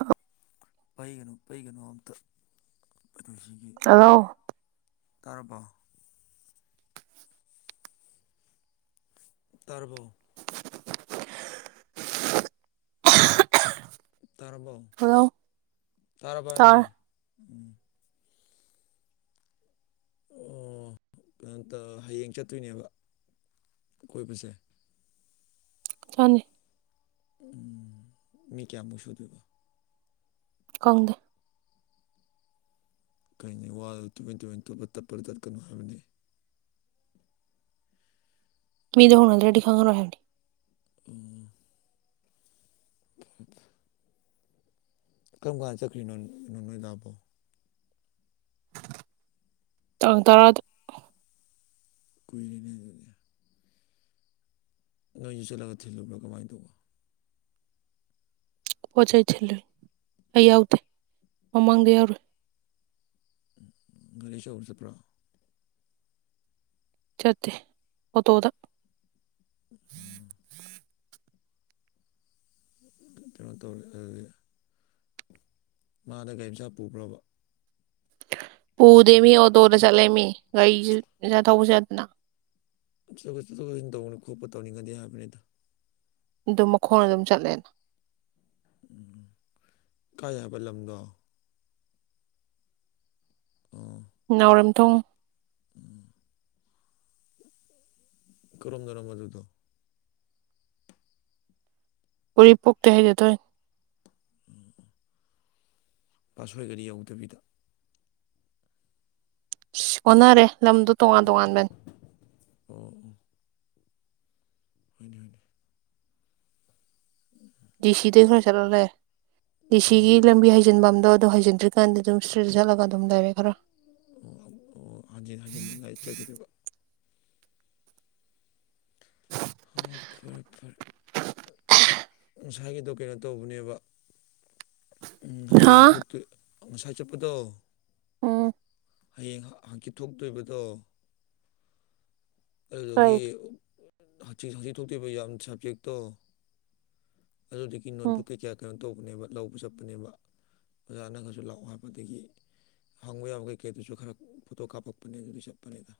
ꯑ ꯄꯩꯒꯅꯨ ꯄꯩꯒꯅꯨ ꯑꯝꯇ ꯑꯗꯨꯁꯤꯒꯤ ꯍꯜꯂꯣ ꯇꯔꯕꯣ ꯇꯔꯕꯣ ꯇꯥꯔꯕꯣ ꯍꯜꯂꯣ ꯇꯥꯔꯕ ꯍꯥꯏꯕꯅꯦ ꯇꯥꯔꯦ ꯎꯝ ꯑꯣ ꯀꯩꯅꯣꯇ ꯍꯌꯦꯡ ꯆꯠꯇꯣꯏꯅꯦꯕ ꯀꯣꯏꯕꯁꯦ ꯄꯅꯤ ꯎꯝ ꯃꯤ ꯀꯌꯥꯃꯨꯛ ꯁꯨꯗꯣꯏꯕ ꯈꯪꯗꯦ ꯀꯩꯅꯦ ꯋꯥꯗꯨ ꯇꯨꯃꯤꯟ ꯇꯨꯃꯤꯟ ꯄꯠ ꯄꯠ ꯇꯠꯄꯗꯣ ꯇꯠꯀꯅꯣ ꯍꯥꯏꯕꯅꯦ ꯃꯤꯗꯣ ꯍꯪꯅꯗ꯭ꯔꯗꯤ ꯈꯪꯉꯔꯣꯏ ꯍꯥꯏꯕꯅꯦ ꯎꯝ [unintelligible] ꯀꯔꯝ ꯀꯥꯟꯗ ꯆꯠꯈ꯭ꯔꯤꯅꯣꯣ ꯅꯣꯏ ꯇꯕꯣ ꯇ ꯇꯔꯥ ꯀꯅꯦ ꯑꯗꯨꯅꯤ ꯅꯣꯏꯁꯨ ꯆꯠꯂꯒ ꯊꯤꯜꯂꯨ꯭ꯔꯥ ꯀꯃꯥꯏꯅ ꯇꯧꯕ ꯄꯆꯥꯏ ꯑꯩ ꯌꯥꯎꯗꯤꯦ ꯃꯃꯗ ꯌꯥꯎꯔ ꯔꯤꯦꯁ ꯎꯔ ꯆ ꯄ꯭ꯔꯥ ꯆꯠꯇꯦ ꯍ ꯇꯣꯗ ꯎꯝ ꯀꯩꯅꯣ ꯇꯧꯔꯤꯦꯗꯤ ꯃꯥꯗ ꯒꯥꯔꯤ ꯃꯆꯥ ꯄꯨꯕ꯭ꯔꯣꯕ ꯄꯨꯗꯦ ꯃꯤ ꯑꯣꯇꯣꯗ ꯆꯠꯂꯦ ꯃꯤ ꯒꯥꯔꯤ ꯆꯠ ꯊꯧꯕ ꯆꯠꯇꯅ ꯠ ꯆꯠꯊ ꯆꯠꯟ ꯇꯧꯕꯅꯤ ꯈꯣꯠꯄ ꯇꯧꯅꯤꯡꯒꯗꯦ ꯍꯥꯏꯕꯅꯤꯗ ꯑꯗꯨꯝ ꯃꯈꯣꯡ ꯑꯗꯨꯝ ꯆꯠꯂꯦꯅ ꯎꯝ ꯀꯥ ꯌꯥꯕ ꯂꯝꯗꯣ ꯑꯥ ꯅꯥꯎꯔꯦꯝꯝꯊꯣꯡ ꯀꯝꯖꯔꯝ ꯃ ꯑꯗꯨ ꯊꯣ ꯎꯔꯤꯄꯣꯛꯇ ꯍꯩꯖꯗꯣꯏ ꯎꯝ ꯄꯥꯁꯣꯏꯒꯅꯤ ꯌꯧꯗꯕꯤꯗ ꯑ ꯍꯣꯠꯅꯔꯦ ꯂꯝꯗꯣ ꯇꯣꯉꯥꯟ ꯇꯣꯉꯥꯟꯕꯅꯤ ꯑꯣꯥ ꯑꯣ ꯍ ꯍꯅꯤ ꯎꯝ ꯗꯤ ꯁꯤꯗꯩ ꯈꯔ ꯆꯠꯂꯂꯦ ꯗꯤ ꯁꯤꯒꯤ ꯑꯣ ꯂꯝꯕꯤ ꯍꯩꯖꯤꯟꯕ ꯑꯝꯗꯣ ꯑꯗꯣ ꯍꯖꯤꯟꯗ꯭ꯔꯤꯥꯟꯗꯤ ꯑꯗꯨꯝ ꯏꯁꯇ꯭ꯔꯦꯠ ꯆꯠꯂꯒ ꯑꯗꯨꯝ ꯂꯩꯔꯦ ꯈꯔ ꯑꯣ ꯑꯣ ꯍꯟꯖꯤꯟ ꯍꯟꯖꯤꯟ ꯉꯥꯏ ꯆꯠꯈꯤꯗꯕ ꯑꯣ ꯐꯔꯦ ꯐꯔꯦ ꯉꯁꯥꯏꯒꯤꯗꯣ ꯀꯩꯅꯣ ꯇꯧꯕꯅꯦꯕ ꯎꯝ ꯍꯥ ꯍꯌꯦꯡ ꯊꯣꯛꯇꯨ ꯉꯁꯥꯏ ꯆꯠꯄꯗꯣ ꯎꯝ ꯍꯌꯦꯡ ꯍꯥꯡꯀꯤꯤꯠ ꯊꯣꯛꯇꯣꯏꯕꯗꯣ ꯀꯩ ꯑꯗꯨꯗꯒꯤ ꯍꯆꯤ ꯊꯣꯛꯇꯤꯕ ꯌꯥꯝ ꯁꯕꯖꯦꯛꯇꯣ ꯑꯗꯨꯗꯨꯒꯤ ꯎꯝ ꯅꯣꯠꯕꯨꯛ ꯀꯩ ꯀꯌꯥ ꯀꯩꯅꯣ ꯇꯧꯕꯅꯦꯕ ꯂꯧꯕ ꯆꯠꯄꯅꯦꯕ ꯑꯣꯖꯥꯅꯪꯅꯖꯨ ꯂꯥꯛꯑꯣ ꯍꯥꯏꯕꯗꯒꯤ ꯍꯪꯕ ꯌꯥꯕ ꯀꯩꯀꯩꯗꯨꯁꯨ ꯈꯔ ꯐꯣꯇꯣ ꯀꯥꯞꯄꯛꯄꯅꯦ ꯑꯗꯨꯒꯤ ꯆꯠꯄꯅꯤꯗ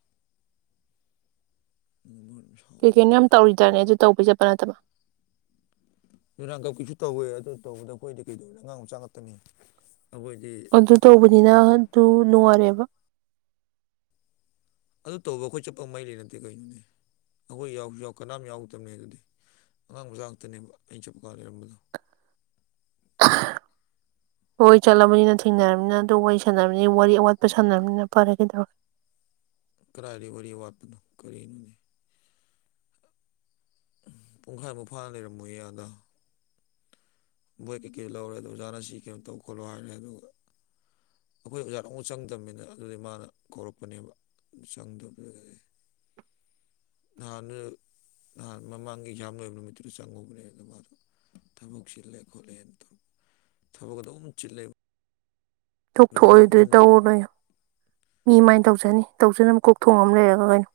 [unintelligible] ꯀꯩ ꯀꯩꯅꯣ ꯌꯥꯝ ꯇꯧꯔꯤꯗꯅꯦ ꯑꯗꯨ ꯇꯧꯕꯩ ꯆꯠꯄ ꯅꯠꯇꯕ ꯗꯨꯔꯥꯟ ꯀꯞꯀꯤꯁꯨ ꯇꯧꯋꯦ ꯑꯗꯨ ꯇꯧꯕꯗ ꯑꯩꯈꯣꯏꯗꯤ ꯀꯩꯗꯧꯅꯤ ꯑꯉꯥꯡ ꯃꯆꯥ ꯉꯥꯛꯇꯅꯤ ꯑꯩꯈꯣꯏꯗꯤ ꯑꯗꯨ ꯇꯧꯕꯅꯤꯅ ꯑꯗꯨ ꯅꯨꯡꯉꯥꯏꯔꯦꯕ ꯑꯗꯨ ꯇꯧꯕ ꯑꯩꯈꯣꯏ ꯆꯠꯄ ꯃꯩ ꯂꯩ ꯅꯠꯇꯦ ꯀꯩꯅꯣꯅꯦ ꯑꯩꯈꯣꯏ ꯌꯥꯎꯁꯨ ꯌꯥꯎ ꯀꯅꯥꯝ ꯌꯥꯎꯗꯕꯅꯦ ꯑꯗꯨꯗꯤ ꯑꯉꯥꯡ ꯃꯆꯥꯥꯛ ꯉꯥꯛꯇꯅꯦꯕ ꯑꯩ ꯆꯞꯄꯀꯥ ꯂꯩꯔꯝꯕꯗꯣ [unintelligible] ꯍꯣꯏ ꯆꯠꯂꯕꯅꯤꯅ ꯊꯦꯡꯅꯔꯕꯃꯤꯅꯤꯅ ꯑꯗꯨ ꯋꯥꯔꯤ ꯁꯥꯟꯅꯅꯕꯃꯤꯅꯤꯅ ꯋꯥꯔꯤ ꯑꯋꯥꯠꯄ ꯁꯥꯟꯅꯅꯕꯃꯤꯅꯤꯅ ꯐꯔꯦ ꯀꯩꯗꯧꯔꯒꯦ ꯀꯗꯥꯥꯏꯔꯤ ꯋꯥꯔꯤ ꯋꯥꯠꯄꯅꯣ ꯀꯔꯤꯅꯣꯅꯦ ꯄꯨꯡꯈꯥꯏꯃꯨꯛ ꯐꯥ ꯂꯩꯔꯝꯃꯣꯏ ꯑꯗ ꯕꯣꯏ ꯀꯩꯀꯩ ꯂꯧꯔꯦꯗꯣ ꯑꯣꯖꯥꯅ ꯁꯤ ꯀꯩꯅꯣ ꯇꯧ ꯈꯣꯠꯂꯣ ꯍꯥꯏꯔꯦ ꯑꯗꯨꯒ ꯑꯩꯈꯣꯏ ꯑꯣꯖꯥꯗ ꯑꯃꯨꯛ ꯆꯪꯗꯝꯕꯅꯤꯅ ꯑꯗꯨꯗꯤ ꯃꯥꯅ ꯀꯧꯔꯛꯄꯅꯦꯕ ꯆꯪꯗꯕꯒꯔꯦ ꯅꯍꯅ ꯅꯍꯥꯟ ꯃꯃꯥꯡꯒꯤ ꯑꯦꯛꯖꯥꯝ ꯂꯣꯏꯕ ꯅꯨꯃꯤꯠꯇꯨ ꯆꯪꯉꯨꯕꯅꯦ ꯑꯗꯨꯗ ꯃꯥꯗꯣ ꯊꯕꯛ ꯆꯤꯜꯂꯦ ꯈꯣꯠꯂꯦꯟꯗꯣ ꯊꯕꯛ ꯑꯗꯨꯝ ꯆꯤꯜꯂꯩ ꯇꯣꯛꯊꯣꯛꯑꯣꯌꯨ ꯑꯗꯨꯗꯤ ꯇꯧꯔꯨꯅꯣꯌꯣ ꯃꯤ ꯃꯥꯏꯅ ꯇꯧꯖꯅꯤ ꯇꯧꯖꯅꯕ ꯀꯣꯛ ꯊꯣꯡ ꯑꯃ ꯂꯩꯔꯒ ꯀꯩꯅꯣ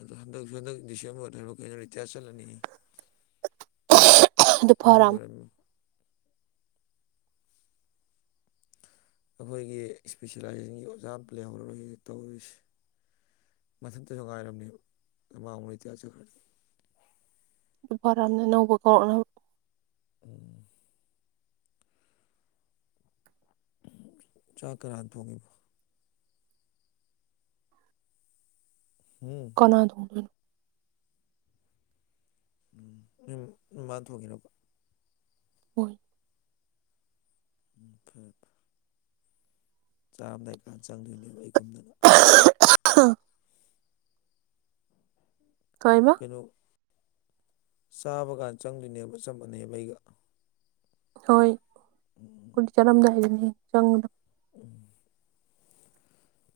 ꯑꯗꯣ ꯍꯟꯗꯛꯁꯨ ꯍꯟꯗꯛ ꯗꯤꯁꯦꯝꯕꯔꯗ ꯍꯥꯏꯕꯔ ꯀꯩꯅꯣ ꯔꯤꯇꯌꯥꯔ ꯆꯠꯂꯅꯤꯌꯦ ꯑꯍꯟ ꯗꯨꯐꯥꯔꯥꯝ ꯑꯣꯏꯔꯝꯃꯤ ꯑꯩꯈꯣꯏꯒꯤ ꯏꯁꯄꯤꯁꯦꯂꯥꯏꯖꯦꯁꯟꯒꯤ ꯑꯣꯖꯥ ꯑꯃꯇ ꯂꯩꯍꯔꯣꯏꯌꯦ ꯇꯧꯔꯤꯁꯦ ꯃꯊꯟꯇꯁꯨ ꯉꯥꯏꯔꯝꯅꯦꯕ ꯑꯗꯨ ꯃꯥ ꯑꯃꯨꯛ ꯔꯤꯇꯌꯥꯔ ꯆꯠꯈ꯭ꯔꯅꯤ ꯗꯨ ꯐꯔꯝꯅꯦ ꯑꯅꯧꯕ ꯀꯧꯔꯛꯅꯕ ꯎꯝ ꯆꯥꯛ ꯀꯅꯥ ꯊꯣꯡꯉꯤꯕ ꯍꯝ ꯀꯅꯥ ꯊꯣꯡꯗꯣꯏꯅꯣ ꯎꯝ ꯅꯣꯏ ꯅꯣꯏ ꯃꯥꯅ ꯊꯣꯡꯉꯤꯔꯥꯕ ꯍꯣꯏ ꯐꯔꯦ ꯆꯥꯔꯝꯗꯥꯏ ꯀꯥꯟꯗ ꯆꯪꯗꯣꯏꯅꯦꯕ ꯑꯩꯒꯨꯝꯗꯅ ꯀꯩꯌꯦꯕ ꯀꯩꯅꯣ ꯆꯥꯕ ꯀꯥꯟ ꯆꯪꯗꯣꯏꯅꯦꯕ ꯆꯞ ꯃꯥꯅꯩꯌꯦꯕ ꯑꯩꯒ ꯍꯣꯏ ꯈꯣꯏꯗꯤ ꯆꯥꯔꯝꯗꯥꯏꯗꯅꯤ ꯆꯪꯕꯗ ꯎꯝ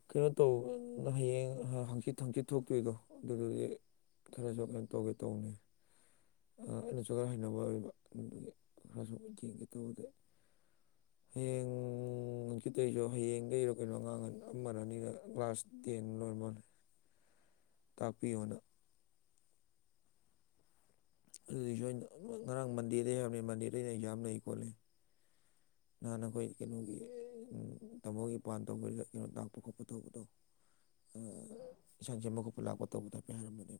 ꯀꯩꯅꯣ ꯇꯧꯑꯣ ꯍꯌꯦꯡ ꯍꯪꯆꯤꯠ ꯍꯪꯆꯤꯠ ꯊꯣꯛꯇꯣꯏꯗꯣ ꯑꯗꯨꯗꯨꯒꯤ ꯈꯔꯁꯨ ꯀꯩꯅꯣ ꯇꯧꯒꯦ ꯇꯧꯅꯦ ꯑꯩꯅꯁꯨ ꯈꯔ ꯍꯩꯅꯕ ꯑꯣꯏꯔꯤꯕ ꯑꯗꯨꯒꯤ ꯈꯔꯁꯨ ꯌꯦꯡꯒꯦ ꯇꯧꯕꯗ ꯍꯌꯦꯡ ꯎꯝ ꯍꯪꯆꯤꯠꯇꯩꯖꯨ ꯍꯌꯦꯡꯗꯩꯔꯣ ꯀꯩꯅꯣ ꯑꯉꯥꯡ ꯑꯃ ꯑꯃꯔ ꯑꯅꯤꯔ ꯀ꯭ꯂꯥꯁ ꯇꯦꯟ ꯂꯣꯏꯔ ꯃꯥꯟꯂꯦ ꯇꯥꯛꯄꯤꯌꯨ ꯅꯪ ꯑꯗꯨꯗꯤ ꯁꯣꯏꯅ ꯉꯔꯥꯡ ꯃꯟꯗꯦꯗꯩ ꯍꯥꯏꯕꯅꯤ ꯃꯟꯗꯦꯗꯩꯅꯦ ꯑꯦꯛꯖꯥꯝ ꯂꯩꯌꯦ ꯈꯣꯠꯂꯦ ꯅꯍꯥꯟ ꯑꯩꯈꯣꯏ ꯀꯩꯅꯣꯒꯤ ꯇꯥꯃꯣꯒꯤꯄꯥꯟ ꯇꯧꯕꯗ ꯀꯩꯅꯣ ꯇꯥꯛꯄ ꯈꯣꯠꯄ ꯇꯧꯕꯗꯣ ꯏꯟꯁꯥꯡ ꯁꯦꯝꯕ ꯈꯣꯠꯄ ꯂꯥꯛꯄ ꯇꯧꯕꯗ ꯍꯥꯏꯐꯦꯠ ꯍꯥꯏꯐꯦꯠ ꯍꯥꯏꯔꯝꯕꯅꯦ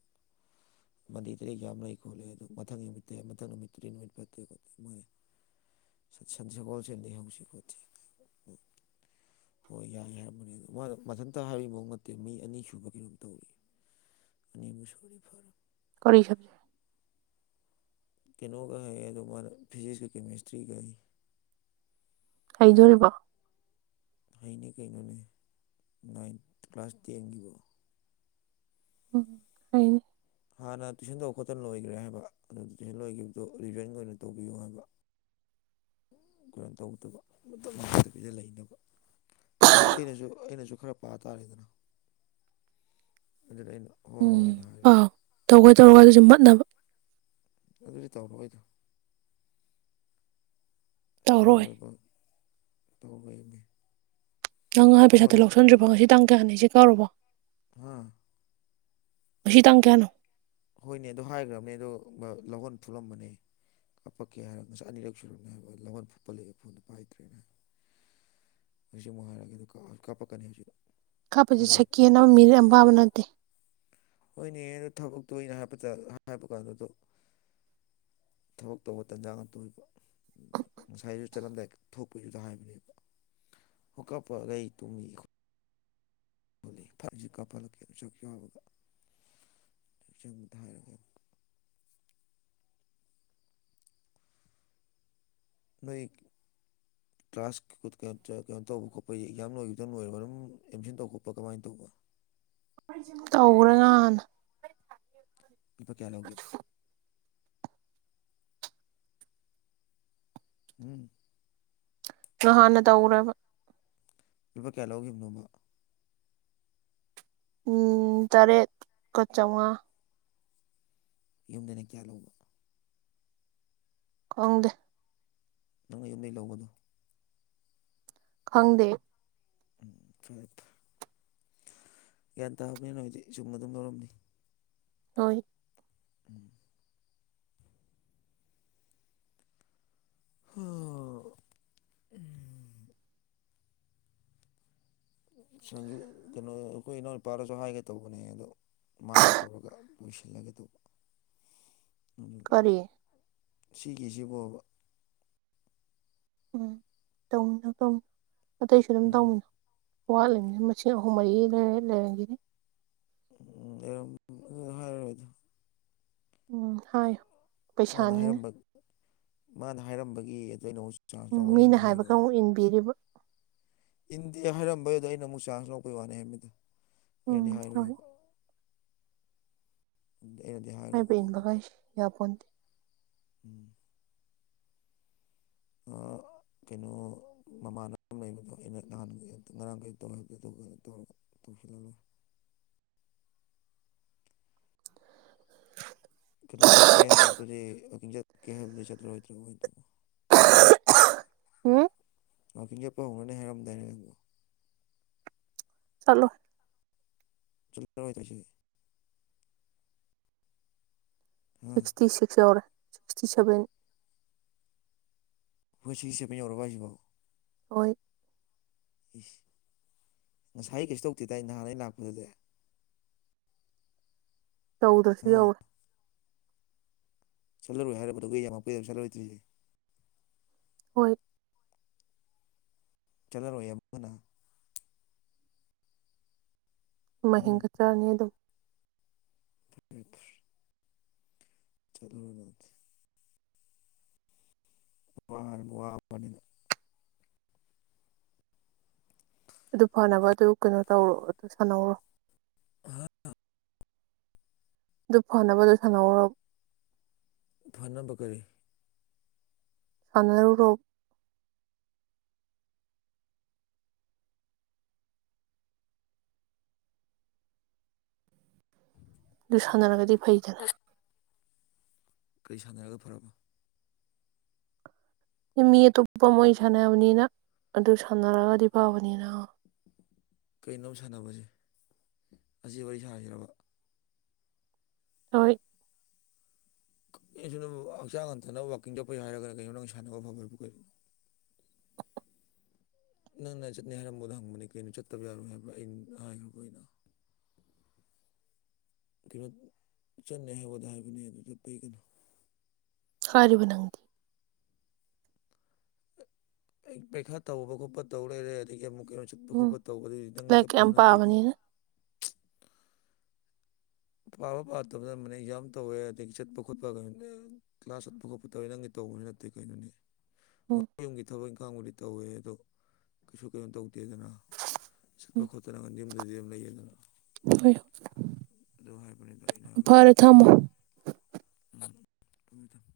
ꯃꯟꯗꯦꯗ ꯑꯦꯛꯖꯥꯝ ꯂꯩꯩ ꯈꯣꯠꯂꯦ ꯑꯗꯨ ꯃꯊꯪ ꯅꯨꯃꯤꯠꯇ ꯃꯊꯪ ꯅꯨꯃꯤꯠ ꯇꯨꯗꯤ ꯅꯣꯏ ꯐꯠꯇꯦ ꯈꯣꯠꯇꯦ ꯃꯣꯏ [unintelligible] ꯁꯠ ꯁꯠ ꯁꯒꯣꯜꯁꯗ ꯍꯧꯁꯤ ꯈꯣ ꯍꯣꯏ ꯌꯥꯏ ꯍꯥꯏꯔꯝꯕꯅꯦ ꯑꯗ ꯃꯥ ꯃꯊꯟꯇ ꯍꯥꯏꯔꯤꯐꯧ ꯅꯠꯇꯦ ꯃꯤ ꯑꯅꯤ ꯁꯨꯕ ꯀꯩꯅꯣꯝ ꯇꯧꯔꯤ ꯑꯅꯤ ꯃꯨꯁꯔꯤ ꯐꯔ [unintelligible] ꯀꯩꯅꯣꯒ ꯍꯌꯦ ꯑꯗꯣ ꯃꯥꯅ ꯐꯤꯖꯤꯛꯁꯀ ꯀꯦꯃꯤꯁꯇ꯭ꯔꯤꯒ ꯍꯩ ꯂꯩꯗꯣꯔꯤꯕꯣ ꯍꯥꯏꯅꯦ ꯀꯩꯅꯣꯅꯦ ꯅꯥꯏꯟ ꯀ꯭ꯂꯥꯁ ꯇꯦꯟꯒꯤꯕꯣ ꯎꯝ ꯍꯅꯤ ꯍꯥꯟꯅ ꯇꯨꯏꯁꯟ ꯇꯧ ꯈꯣꯠꯇꯅ ꯂꯣꯏꯒ꯭ꯔꯦ ꯍꯥꯏꯕ ꯑꯗꯨ ꯇꯨꯏꯁꯟ ꯂꯣꯏꯒꯤꯕꯗꯨ ꯔꯤꯖꯟ ꯑꯣꯏꯅ ꯇꯧꯕꯤꯌꯨ ꯍꯥꯏꯕ [inaudible] ꯀꯩꯅꯣ ꯇꯧꯗꯕ ꯃꯇꯝ ꯃꯥꯡꯗꯕꯤꯗ ꯂꯩꯅꯕ ꯑꯦꯁ ꯑꯩꯅꯖꯨ ꯑꯩꯅꯖꯨ ꯈꯔ ꯄꯥ ꯇꯥꯔꯦꯗꯅ ꯑꯗꯨꯅ ꯑꯩꯅ ꯍꯣꯏ ꯍꯣꯏ ꯎꯝ ꯍꯥꯏꯅ ꯍꯥꯏꯔꯕꯅꯤ ꯄꯥꯎ ꯇꯧꯒꯦ ꯇꯧꯔꯒ ꯑꯗꯨꯁꯨ ꯃꯠꯅꯕ ꯑꯗꯨꯗꯤ ꯇꯧꯔꯛꯑꯣꯏꯗ ꯇꯧꯔꯣꯏ ꯇꯧꯔꯣꯏꯀꯣ ꯇꯧꯔꯣꯏꯃꯤ ꯅꯪ ꯉꯍꯥꯟ ꯄꯩꯁꯥꯇꯣ ꯑꯃꯗꯨ ꯂꯧꯁꯟꯗ꯭ꯔꯤꯕꯣ ꯉꯁꯤ ꯇꯥꯡ ꯀꯌꯥꯅꯦꯁꯦ ꯀꯥꯎꯔꯕꯣ ꯍꯥ ꯉꯁꯤ ꯇꯥꯡ ꯀꯌꯥꯅꯣ ꯍꯣꯏꯅꯦ ꯑꯗꯨ ꯍꯥꯏꯒ꯭ꯔꯕꯅꯦ ꯑꯗꯣ ꯂꯧꯍꯣꯟ ꯐꯨꯠꯂꯝꯕꯅꯦ ꯍꯥꯞꯄꯛꯀꯦ ꯍꯥꯏꯔ ꯉꯁꯥꯏ ꯑꯅꯤꯔꯛ ꯁꯨꯔꯕꯅꯦ ꯍꯥꯏꯕ ꯂꯧꯍꯣꯟ ꯐꯨꯛꯄ ꯂꯣꯏꯔ ꯐꯣꯟꯗꯣ ꯄꯥꯏꯗ꯭ꯔꯦꯅꯦ ꯍꯧꯖꯤꯛ ꯑꯃꯨꯛ ꯍꯥꯏꯔꯒꯦ ꯑꯗꯨꯀ ꯀꯥꯞꯄꯛꯀꯅꯤ ꯑꯁꯤꯗ ꯀꯥꯞꯄꯖꯦ ꯁꯦꯛꯀꯦꯟ ꯑꯃ ꯃꯤꯅꯤꯠ ꯑꯃ ꯐꯥꯕ ꯅꯠꯇꯦ ꯍꯣꯏꯅꯦ ꯑꯗꯣ ꯊꯕꯛꯇꯣ ꯑꯩꯅ ꯍꯥꯏꯕꯇ ꯍꯥꯏꯕ ꯀꯥꯟꯗ ꯑꯗꯣ ꯊꯕꯛ ꯇꯧꯕ ꯇꯟꯖꯥ ꯉꯥꯛꯇ ꯑꯣꯏꯕ ꯉꯁꯥꯏꯖꯨ ꯆꯠꯂꯝꯗꯥꯏ ꯊꯣꯛꯄꯩꯗꯨꯗ ꯍꯥꯏꯕꯅꯦꯕ ꯍꯣꯀꯞ ꯄꯔꯩ ꯇꯨꯝꯃꯤ [unintelligible] ꯅꯣꯏ [inaudible] ꯀ꯭ꯂꯥꯁ ꯀꯩꯅꯣ ꯇꯧꯕ ꯈꯣꯠꯄꯩꯗꯤ ꯑꯦꯛꯖꯥꯝ ꯂꯣꯏꯒꯤꯕꯗ ꯑꯗꯨꯝ ꯂꯣꯏꯔꯕ ꯑꯗꯨꯝ ꯑꯦꯠꯃꯤꯁꯟ ꯇꯧ ꯈꯣꯠꯄ ꯀꯃꯥꯏ ꯇꯧꯕ ꯇꯧꯒ꯭ꯔꯦ ꯉꯍꯥꯟꯅ ꯂꯨꯄꯥ ꯀꯌꯥ ꯂꯧꯒꯦ ꯍꯨꯝ ꯉꯍꯥꯟꯅ ꯇꯧꯒ꯭ꯔꯦꯕ ꯂꯨꯄꯥ ꯀꯌꯥ ꯂꯧꯒꯤꯝꯅꯣꯕ ꯎꯝ ꯇꯔꯦꯠꯀ ꯆꯥꯎꯉꯥ ꯌꯨꯝꯗꯩꯅ ꯀꯌꯥ ꯂꯧꯕ ꯈꯪꯗꯦ ꯅꯪ ꯌꯨꯝꯗꯩ ꯂꯧꯕꯗꯣ ꯈꯪꯗꯦ ꯎꯝ ꯐꯔꯦ ꯐ ꯒ꯭ꯌꯥꯟ ꯇꯥꯕꯅꯤꯅ ꯍꯧꯖꯤꯛ ꯆꯨꯝꯅ ꯑꯗꯨꯝ ꯂꯧꯔꯝꯅꯤ ꯍꯣꯏ ꯎꯝ ꯍꯥ ꯁꯟꯖꯨ ꯀꯩꯅꯣ ꯑꯩꯈꯣꯏ ꯏꯅꯥꯎꯅꯨꯄꯥꯗꯁꯨ ꯍꯥꯏꯒꯦ ꯇꯧꯕꯅꯦ ꯑꯩꯗꯣ ꯃꯥꯒ ꯇꯧꯔꯒ ꯂꯣꯏꯁꯤꯜꯂꯒꯦ ꯇꯧꯕ ꯀꯔꯤ ꯁꯤꯒꯤꯖꯤꯕꯣꯕ ꯎꯝ ꯇꯧꯃꯤꯟꯅꯧ ꯇꯝ ꯑꯇꯩꯁꯨ ꯑꯗꯨꯝ ꯎꯝ ꯇꯧꯃꯤꯡ ꯋꯥꯠꯂꯤꯝꯅꯤꯅ ꯃꯁꯤꯡ ꯑꯍꯨꯝ ꯃꯔꯤ ꯂꯩꯔ ꯂꯩꯔꯝꯒꯤꯅꯤ ꯎꯝ ꯑꯦꯝ ꯎꯝ ꯑ ꯍꯥꯏꯔꯔꯣꯏꯗ ꯎꯝ ꯍꯥꯏ ꯃꯥꯅ ꯍꯥꯏꯔꯝꯕ ꯃꯥꯅ ꯍꯥꯏꯔꯝꯕꯒꯤ ꯑꯗꯩꯅꯣꯁ ꯆꯥꯟꯁ ꯎꯝ ꯃꯤꯅ ꯂꯧꯕꯅꯦꯕꯨꯗꯤ ꯍꯥꯏꯕꯒ ꯍꯥꯏꯔꯣꯏ ꯑꯃꯨꯛ ꯏꯟꯕꯤꯔꯤꯕ ꯏꯟꯗꯦ ꯍꯥꯏꯔꯝꯕꯩ ꯑꯗ ꯑꯩꯅ ꯑꯃꯨꯛ ꯆꯥꯟꯁ ꯂꯧꯕꯩ ꯋꯥꯅꯦ ꯍꯥꯏꯕꯅꯤꯗ ꯑꯩꯅꯗꯤ ꯎꯝ ꯍꯣꯏ ꯍꯥꯏꯔꯣꯏꯕ ꯑꯩꯅꯗꯤ ꯍꯥꯏꯕ ꯍꯥꯏꯔꫭꯏꯕ ꯎꯝ ꯏꯟꯕꯒ ꯍꯥꯏꯁꯦ ꯌꯥꯄꯣꯟꯇꯦ ꯑꯣ ꯀꯩꯅꯣ ꯃꯃꯥꯟꯅꯕ ꯂꯩꯕꯗꯣ ꯑꯩꯅ ꯅꯍꯥꯟꯒꯩ ꯉꯔꯥꯡ ꯀꯩ ꯇꯧ ꯍꯦꯛꯇ ꯇꯧ ꯇꯧ ꯐꯤꯜꯜꯣ [inaudible] ꯀꯩꯅꯣ ꯆꯠꯀꯦ ꯍꯥꯏꯕꯗꯨꯗꯤ ꯋꯥꯀꯤꯡ ꯆꯠꯀꯦ ꯍꯥꯏꯕꯗꯨꯗꯤ ꯆꯠꯂꯔꯣꯏꯗ꯭ꯔꯥ ꯀꯃꯥꯏꯅ ꯇꯧꯕ ꯎꯝ ꯋꯥꯛꯀꯤꯡ ꯆꯠꯄ ꯍꯧꯅꯅꯤ ꯍꯥꯏꯔꯝꯗꯥꯏꯅꯦ ꯅꯪꯕꯨ ꯆꯠꯂꯣꯏ ꯆꯠꯂꯣꯏ ꯍꯥ sixty six or sixty seven ꯅꯣꯏ ꯁꯤꯛꯁꯇꯤ ꯁꯄꯦꯟ ꯌꯧꯔꯕ ꯍꯥꯏꯁꯤꯕꯣ ꯍꯣꯏ ꯍꯁ ꯉꯁꯥꯏ ꯀꯩꯁꯨ ꯇꯧꯗꯦꯗ ꯅꯍꯥꯟ ꯑꯩ ꯂꯥꯛꯄꯗꯨꯗꯤ ꯇꯧꯗꯁꯤ ꯍꯥ ꯌꯧꯏ ꯆꯠꯂꯔꯣꯏ ꯍꯥꯏꯔꯕ ꯀꯩꯗꯧꯕꯒꯤ UNINTELLIGIBLE ꯆꯠꯂꫭꯏꯗꯔꯤꯁꯦ ꯍꯣꯏ ꯆꯠꯂꯔꯣꯏ ꯑꯃꯨꯛ ꯍꯟꯅꯥ ꯑꯃ ꯎꯝ ꯍꯦꯟꯒꯠꯇ꯭ꯔꯗꯤ ꯑꯗꯨꯝ ꯑ [inaudible] ꯆꯠꯂꯨ UNINTELLIGIBLE ꯋꯥꯔ ꯋꯥꯕꯅꯤꯅ ꯑꯗꯨ ꯐꯅꯕ ꯑꯗꯨ ꯀꯩꯅꯣ ꯇꯧꯔꯣ ꯑꯗꯨ ꯁꯥꯟꯅꯧꯔꯣ ꯍꯥ ꯑꯗꯨ ꯐꯅꯕꯗꯣ ꯁꯥꯟꯅꯧꯔꯣ ꯐꯅꯕ ꯀꯔꯤ ꯁꯥꯟꯅꯔꯨꯔꫭ ꯑꯗꯨ ꯁꯥꯟꯅꯔꯒꯗꯤ ꯐꯩꯗꯅ ꯀꯔꯤ ꯁꯥꯟꯅꯔꯒ ꯐꯔꯕ ꯃꯤ ꯑꯇꯣꯞꯄ ꯃꯣꯏ ꯁꯥꯟꯅꯕꯅꯤꯅ ꯑꯗꯨ ꯁꯥꯟꯅꯔꯒꯗꯤ ꯐꯕꯅꯤꯅ ꯀꯩꯅꯣꯕ ꯁꯥꯟꯅꯕꯁꯦ ꯑꯁꯤ ꯋꯥꯔꯤ ꯁꯥꯏꯁꯤꯔ ꯍꯣꯏ ꯀꯩꯅꯣ ꯑꯗꯨꯝ ꯍꯛꯆꯥꯡ ꯍꯟꯊꯅ ꯋꯥꯛꯀꯤꯡ ꯆꯠꯄ ꯍꯥꯏꯔꯒꯅ ꯀꯩꯅꯣ ꯅꯪ ꯁꯥꯟꯅꯕ ꯐꯕ ꯍꯥꯏꯕ ꯀꯩꯅꫭ ꯅꯪ ꯅ ꯆꯠꯅꯤ ꯍꯥꯏꯔꯝꯕ ꯗꯨꯗ ꯍꯪꯕꯅꯦ ꯀꯩꯅꯣ ꯆꯠꯇꯕ ꯌꯥꯔꯣꯏ ꯍꯥꯏꯕ ꯑꯩꯅ ꯍꯥꯏꯈ꯭ꯔꯕ ꯑꯩꯅ ꯀꯩꯅꯣ ꯆꯠꯅꯤ ꯍꯥꯏꯕꯗ ꯍꯥꯏꯕꯅꯦ ꯑꯗꯨ ꯄꯩꯒꯅꯣ ꯍꯥꯏꯔꯤꯕ ꯅꯪꯗꯤ ꯑꯩ ꯄꯩꯈꯥ ꯇꯧꯕ ꯈꯣꯠꯄ ꯇꯧ ꯂꯩꯔꯦ ꯑꯗꯒꯤ ꯑꯃꯨꯛ ꯀꯩꯅꯣ ꯆꯠꯄ ꯎꯝ ꯈꯣꯠꯄ ꯇꯧꯕꯗ ꯅꯪꯗꯤ ꯂꯥꯏꯔꯤꯛ ꯌꯥꯝ ꯆꯠꯄꯁꯨ ꯅꯠꯇꯦ ꯀꯣ ꯄꯥꯕꯅꯤꯅ ꯄꯥꯕ ꯄꯥꯗꯕꯅ ꯑꯃꯅꯦ ꯑꯦꯛꯖꯥꯝ ꯇꯧꯋꯦ ꯑꯗꯒꯤ ꯆꯠꯄ ꯈꯣꯠꯄ ꯀ꯭ꯂꯥꯁ ꯆꯠꯄ ꯈꯣꯄ ꯇꯧꯋꯦ ꯅꯪꯗꯤ ꯇꯧꯕꯁꯨ ꯅꯠꯇꯦ ꯀꯩꯅꯣꯅꯦ ꯎꯝ ꯍꯣꯏ ꯌꯨꯝꯒꯤ ꯊꯕꯛ ꯏꯪꯈꯥꯡꯕꯨꯗꯤ ꯇꯧꯋꯦ ꯑꯗꯣ ꯀꯩꯁꯨ ꯀꯩꯅꯣ ꯇꯧꯗꯦꯗꯅ ꯆꯠꯄ ꯎꯝ ꯈꯣꯠꯇꯅ ꯌꯨꯝꯗꯗꯤ ꯑꯗꯨꯝ ꯂꯩꯌꯦꯗꯅ ꯍꯣꯏ ꯍꯣꯏ ꯑꯗꯨ ꯍꯥꯏꯕꯅꯤꯗ ꯑꯩꯅ ꯍꯥꯏꯕꯗꯤ ꯐꯔꯦ ꯊꯝꯃꯣ ꯎꯝ ꯊꯝꯃꯦ ꯊꯝꯃꯦ